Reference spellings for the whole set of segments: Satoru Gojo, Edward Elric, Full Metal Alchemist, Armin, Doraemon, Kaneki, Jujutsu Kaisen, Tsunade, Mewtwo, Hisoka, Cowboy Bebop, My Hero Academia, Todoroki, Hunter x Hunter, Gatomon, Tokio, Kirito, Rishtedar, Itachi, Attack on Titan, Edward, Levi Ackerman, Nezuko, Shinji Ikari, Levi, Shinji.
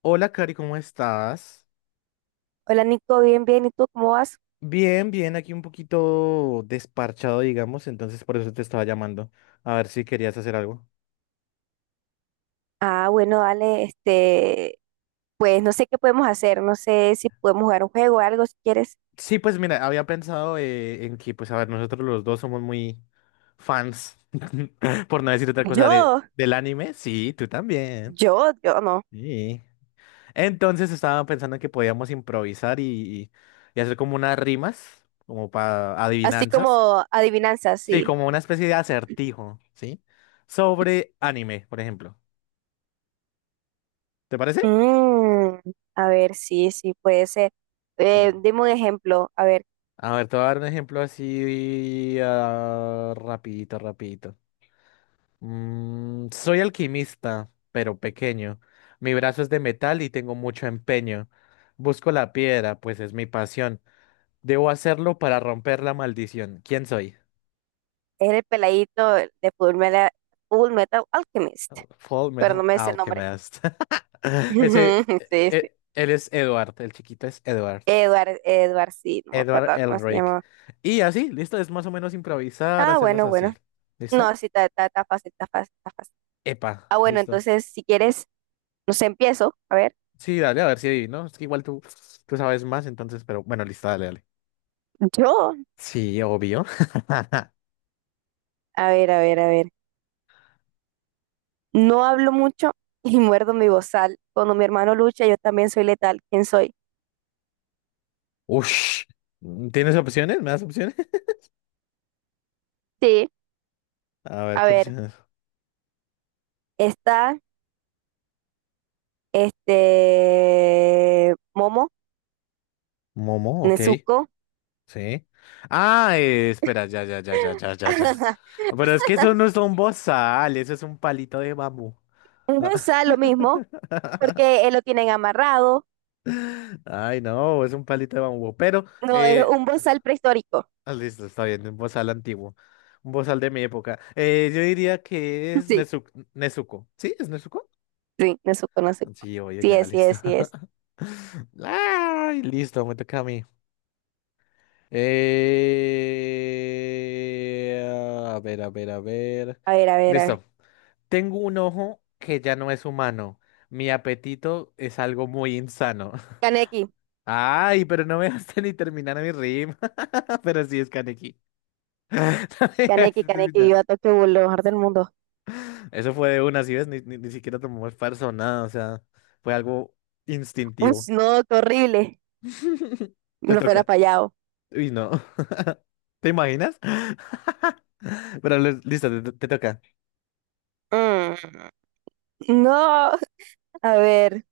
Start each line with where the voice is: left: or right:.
left: Hola, Cari, ¿cómo estás?
right: Hola Nico, bien, bien, ¿y tú cómo vas?
left: Bien, bien, aquí un poquito desparchado, digamos, entonces por eso te estaba llamando, a ver si querías hacer algo.
right: Ah, bueno, dale, pues no sé qué podemos hacer, no sé si podemos jugar un juego o algo si quieres.
left: Sí, pues mira, había pensado en que, pues a ver, nosotros los dos somos muy fans, por no decir otra cosa,
right: Yo,
left: del anime. Sí, tú también.
right: yo no.
left: Sí. Entonces estaba pensando que podíamos improvisar y hacer como unas rimas, como para
right: Así
left: adivinanzas.
right: como adivinanzas,
left: Sí,
right: sí.
left: como una especie de acertijo, ¿sí? Sobre anime, por ejemplo. ¿Te parece?
right: Mm, a ver, sí, sí, puede ser.
left: Li-
right: Dime un ejemplo, a ver,
left: A ver, te voy a dar un ejemplo así rapidito, rapidito. Soy alquimista, pero pequeño. Mi brazo es de metal y tengo mucho empeño. Busco la piedra, pues es mi pasión. Debo hacerlo para romper la maldición. ¿Quién soy?
right: es el peladito de Full Metal, Full Metal Alchemist,
left: Full
right: pero no
left: Metal
right: me sé el nombre.
left: Alchemist. Ese,
right: Sí, sí.
left: él es Edward, el chiquito es Edward.
right: Edward, Edward, sí, no me
left: Edward
right: acuerdo cómo se
left: Elric.
right: llamaba.
left: Y así, listo, es más o menos improvisar,
right: Ah,
left: hacerlas
right: bueno,
left: así.
right: bueno.
left: ¿Listo?
right: No, sí, está fácil, está fácil, está fácil.
left: Epa,
right: Ah, bueno,
left: listo.
right: entonces si quieres, no sé, empiezo. A ver,
left: Sí, dale, a ver si ahí, ¿no? Es que igual tú sabes más, entonces, pero bueno, listo, dale, dale.
right: yo,
left: Sí, obvio.
right: a ver, a ver, a ver. No hablo mucho y muerdo mi bozal. Cuando mi hermano lucha, yo también soy letal. ¿Quién soy?
left: Ush. ¿Tienes opciones? ¿Me das opciones?
right: Sí.
left: A ver,
right: A
left: ¿qué
right: ver,
left: opciones?
right: está este Momo,
left: Momo, ok.
right: Nezuko.
left: Sí. Ah, espera, ya, ya, ya, ya, ya, ya, ya. Pero es que eso no es un bozal, eso es un palito de bambú.
right: Un
left: Ah.
right: bozal, lo mismo, porque él lo tienen amarrado.
left: Ay, no, es un palito de bambú. Pero,
right: No, es un bozal prehistórico.
left: Ah, listo, está bien, un bozal antiguo. Un bozal de mi época. Yo diría que es
right: Sí,
left: Nezuko. ¿Sí? ¿Es Nezuko?
right: sí, Nezuko, no sé.
left: Sí, oye,
right: Sí
left: ya,
right: es, sí
left: listo.
right: es, sí es.
left: Ay, listo, me toca a mí. Eh, a ver, a ver, a ver.
right: A ver, a ver, a ver.
left: Listo. Tengo un ojo que ya no es humano. Mi apetito es algo muy insano.
right: Kaneki,
left: Ay, pero no me dejaste ni terminar mi rima, pero sí es Kaneki. No me
right: Kaneki,
left: dejaste
right: Kaneki,
left: terminar.
right: viva Tokio, lo mejor del mundo.
left: Eso fue de una, si ves, ni siquiera tomó esfuerzo, o nada, o sea, fue algo
right: Uy,
left: instintivo.
right: no, qué horrible.
left: Te
right: No fuera
left: toca.
right: fallado.
left: Uy, no. ¿Te imaginas? Pero listo, te toca.
right: Mm, no, a ver.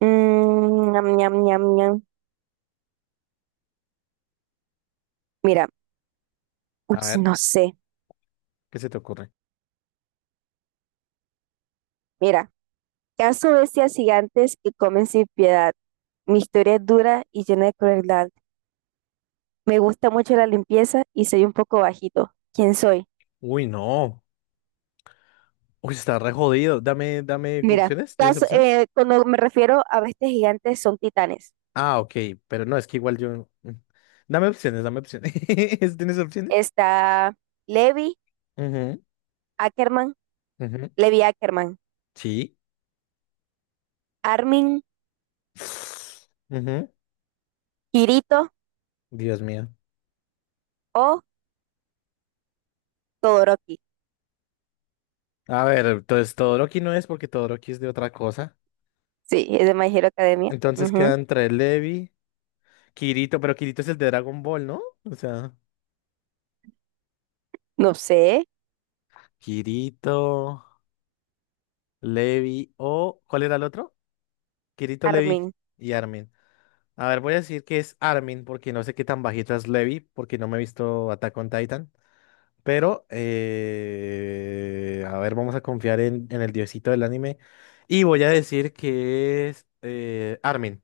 right: Ñam, ñam, ñam, ñam. Mira, uy,
left: A ver,
right: no sé.
left: ¿qué se te ocurre?
right: Mira, caso bestias gigantes que comen sin piedad. Mi historia es dura y llena de crueldad. Me gusta mucho la limpieza y soy un poco bajito. ¿Quién soy?
left: Uy, no. Uy, está re jodido. Dame
right: Mira,
left: opciones. ¿Tienes opciones?
right: cuando me refiero a bestias gigantes son titanes.
left: Ah, ok, pero no, es que igual yo. Mm. Dame opciones, dame opciones. ¿Tienes opciones?
right: Está Levi
left: Ujú,
right: Ackerman,
left: ujú.
right: Levi Ackerman,
left: Sí.
right: Armin,
left: Ujú.
right: Kirito
left: Dios mío.
right: o Todoroki.
left: A ver, entonces Todoroki no es porque Todoroki es de otra cosa.
right: Sí, es de My Hero Academia.
left: Entonces
right: Ujú.
left: quedan entre Levi, Kirito, pero Kirito es el de Dragon Ball, ¿no? O sea,
right: No sé,
left: Kirito, Levi o... ¿Cuál era el otro? Kirito, Levi
right: Armin.
left: y Armin. A ver, voy a decir que es Armin porque no sé qué tan bajito es Levi porque no me he visto Attack on Titan. Pero, a ver, vamos a confiar en el diosito del anime. Y voy a decir que es Armin.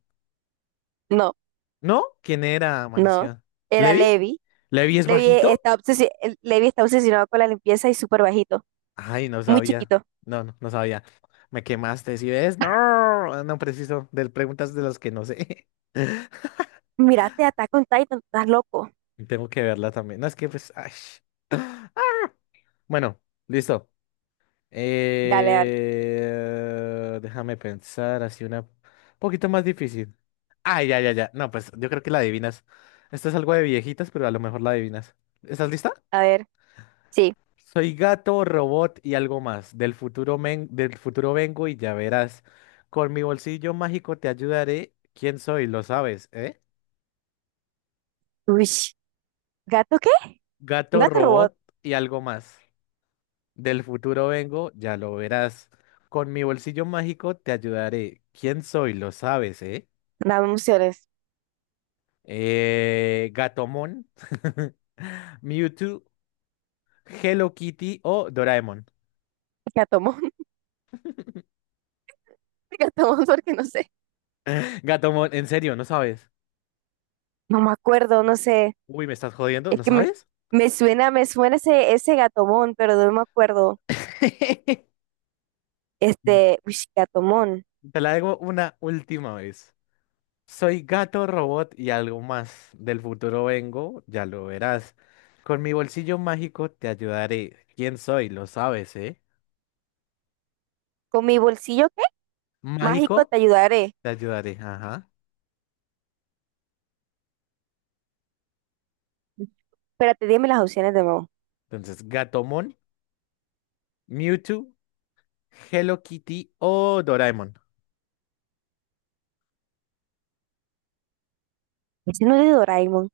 right: No,
left: ¿No? ¿Quién era?
right: no.
left: Maldición.
right: Era
left: ¿Levi?
right: Levi.
left: ¿Levi es bajito?
right: Levi está obsesionado con la limpieza y súper bajito,
left: Ay, no
right: muy
left: sabía.
right: chiquito.
left: No sabía. Me quemaste, ¿sí ves? No, ah, no preciso. De preguntas de las que no sé.
right: Mírate, Attack on Titan, estás loco.
left: Tengo que verla también. No, es que pues. Ay. Bueno, listo.
right: Dale, dale.
left: Déjame pensar así una poquito más difícil. Ah, ya, ya, ya. No, pues yo creo que la adivinas. Esto es algo de viejitas, pero a lo mejor la adivinas. ¿Estás lista?
right: A ver, sí.
left: Soy gato, robot y algo más. Del futuro vengo y ya verás. Con mi bolsillo mágico te ayudaré. ¿Quién soy? Lo sabes, ¿eh?
right: Uy, ¿gato qué?
left: Gato,
right: Gato robot.
left: robot y algo más. Del futuro vengo, ya lo verás. Con mi bolsillo mágico te ayudaré. ¿Quién soy? Lo sabes, ¿eh?
right: Dame emociones.
left: Gatomon, Mewtwo, Hello Kitty o Doraemon.
right: Gatomón, gatomón, porque no sé.
left: Gatomon, en serio, ¿no sabes?
right: No me acuerdo, no sé.
left: Uy, ¿me estás jodiendo?
right: Es
left: ¿No
right: que me,
left: sabes?
right: me suena ese, ese gatomón, pero no me acuerdo. Gatomón.
left: Te la hago una última vez. Soy gato, robot y algo más. Del futuro vengo, ya lo verás. Con mi bolsillo mágico te ayudaré. ¿Quién soy? Lo sabes, ¿eh?
right: Con mi bolsillo mágico,
left: Mágico,
right: te ayudaré.
left: te ayudaré. Ajá.
right: Espérate, dime las opciones de nuevo.
left: Entonces, Gatomon, Mewtwo, Hello Kitty o Doraemon.
right: Ese no es de Doraemon.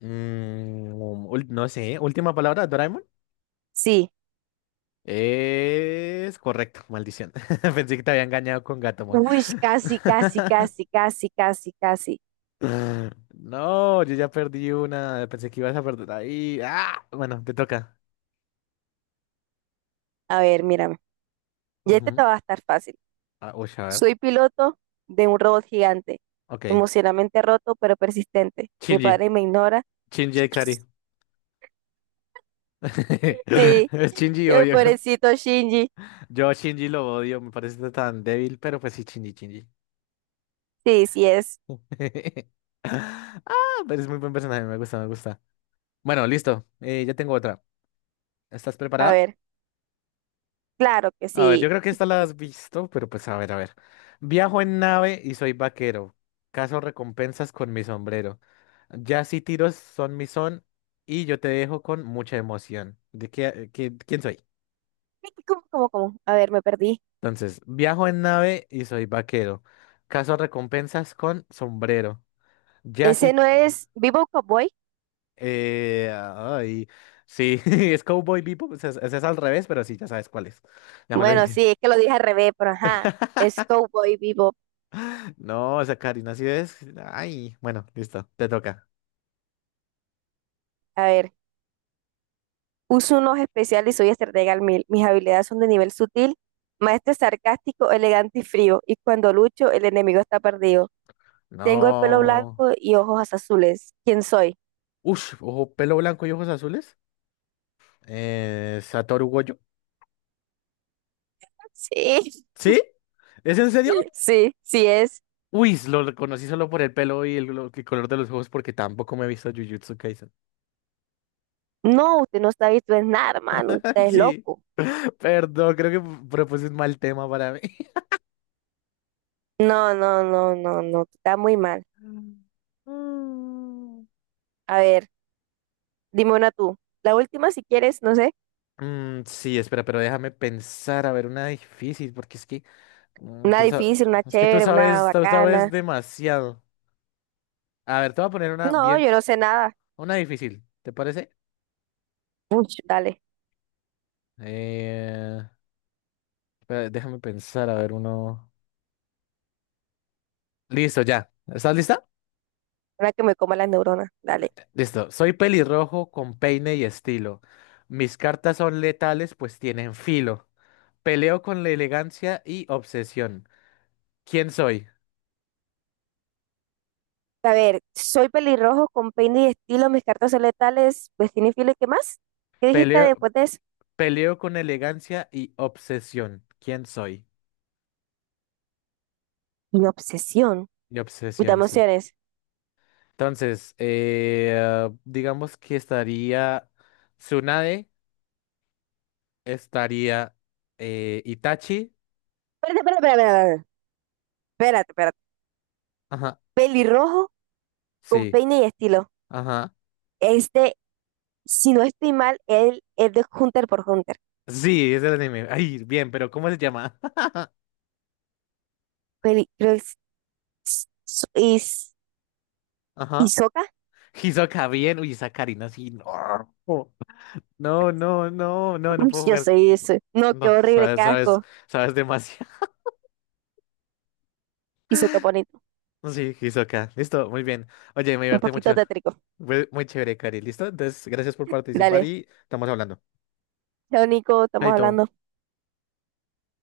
left: Mm, no sé, última palabra, Doraemon.
right: Sí.
left: Es correcto, maldición. Pensé que te había engañado con Gatomon.
right: Uy, casi, casi, casi, casi, casi, casi.
left: No, yo ya perdí una. Pensé que ibas a perder ahí. ¡Ah! Bueno, te toca.
right: A ver, mírame. Ya este te
left: Ujú.
right: va a estar fácil.
left: Ah, uy, a ver.
right: Soy piloto de un robot gigante,
left: Ok.
right: emocionalmente roto pero persistente. Mi
left: Shinji.
right: padre me ignora.
left: Shinji Ikari.
right: Sí,
left: Es Shinji
right: el
left: odio.
right: pobrecito Shinji.
left: Yo a Shinji lo odio. Me parece tan débil, pero pues sí, Shinji, Shinji.
right: Sí, sí es.
left: Ah, pero es muy buen personaje. Me gusta, me gusta. Bueno, listo. Ya tengo otra. ¿Estás
right: A
left: preparada?
right: ver, claro que
left: A ver,
right: sí.
left: yo creo que esta la has visto, pero pues a ver, a ver. Viajo en nave y soy vaquero. Caso recompensas con mi sombrero. Ya si tiros son mi son y yo te dejo con mucha emoción. ¿De qué, quién soy?
right: ¿Cómo, cómo, cómo? A ver, me perdí.
left: Entonces, viajo en nave y soy vaquero. Caso recompensas con sombrero. Ya
right: ¿Ese
left: si...
right: no es Vivo Cowboy?
left: Eh, ay, sí, es Cowboy Bebop, o sea, es al revés, pero sí, ya sabes cuál es. Ya me lo
right: Bueno,
left: dije.
right: sí, es que lo dije al revés, pero ajá. Es Cowboy Vivo.
left: No, esa Karina, si es. Ay, bueno, listo, te toca.
right: A ver, uso unos especiales y soy estratega al mil. Mis habilidades son de nivel sutil, maestro sarcástico, elegante y frío. Y cuando lucho, el enemigo está perdido. Tengo el pelo
left: No.
right: blanco y ojos azules. ¿Quién soy?
left: Ush, ojo, pelo blanco y ojos azules. Satoru Gojo.
right: Sí,
left: ¿Sí? ¿Es en serio?
right: sí, sí es.
left: Uy, lo reconocí solo por el pelo y el color de los ojos porque tampoco me he visto Jujutsu Kaisen.
right: No, usted no está visto en nada, hermano. Usted es
left: Sí,
right: loco.
left: perdón, creo que propuse un mal tema para mí.
right: No, no, no, no, no. Está muy mal.
left: Mm.
right: A ver, dime una tú. La última, si quieres, no sé.
left: Sí, espera, pero déjame pensar, a ver, una difícil, porque es que mm,
right: Una
left: tú, sa-
right: difícil, una
left: es que
right: chévere, una
left: tú sabes
right: bacana.
left: demasiado. A ver, te voy a poner una
right: No,
left: bien,
right: yo no sé nada.
left: una difícil, ¿te parece?
right: Uy, dale.
left: Eh, espera, déjame pensar, a ver, uno. Listo, ya. ¿Estás lista?
right: Una que me coma las neuronas. Dale.
left: Listo. Soy pelirrojo con peine y estilo. Mis cartas son letales, pues tienen filo. Peleo con la elegancia y obsesión. ¿Quién soy?
right: A ver, soy pelirrojo con peine y estilo, mis cartas son letales, destino infiel, ¿y qué más? ¿Qué dijiste
left: Peleo,
right: después de eso?
left: peleo con elegancia y obsesión. ¿Quién soy?
right: Mi obsesión.
left: Y
right: Uy,
left: obsesión,
right: dame
left: sí.
right: opciones.
left: Entonces, digamos que estaría Tsunade. Estaría Itachi.
right: Espérate, espérate, espérate, espérate, espérate, espérate.
left: Ajá,
right: Pelirrojo con
left: sí,
right: peine y estilo.
left: ajá.
right: Este, si no estoy mal, él es de Hunter por Hunter.
left: Sí, es el anime. Ay, bien, pero ¿cómo se llama?
right: Peli, creo que es- so- is-
left: Ajá.
right: ¿Hisoka?
left: Hisoka, bien. Uy, esa Karina, sí. No, no
right: Uy,
left: puedo
right: yo
left: jugar.
right: soy ese. No, qué
left: No,
right: horrible, qué
left: sabes,
right: asco.
left: sabes demasiado.
right: Hisoka bonito.
left: Sí, Hisoka. Listo, muy bien. Oye, me
right: Un
left: divertí
right: poquito
left: mucho.
right: tétrico.
left: Fue muy chévere, Cari. ¿Listo? Entonces, gracias por participar
right: Dale.
left: y estamos hablando.
right: Chao, Nico, estamos
left: Chaito.
right: hablando.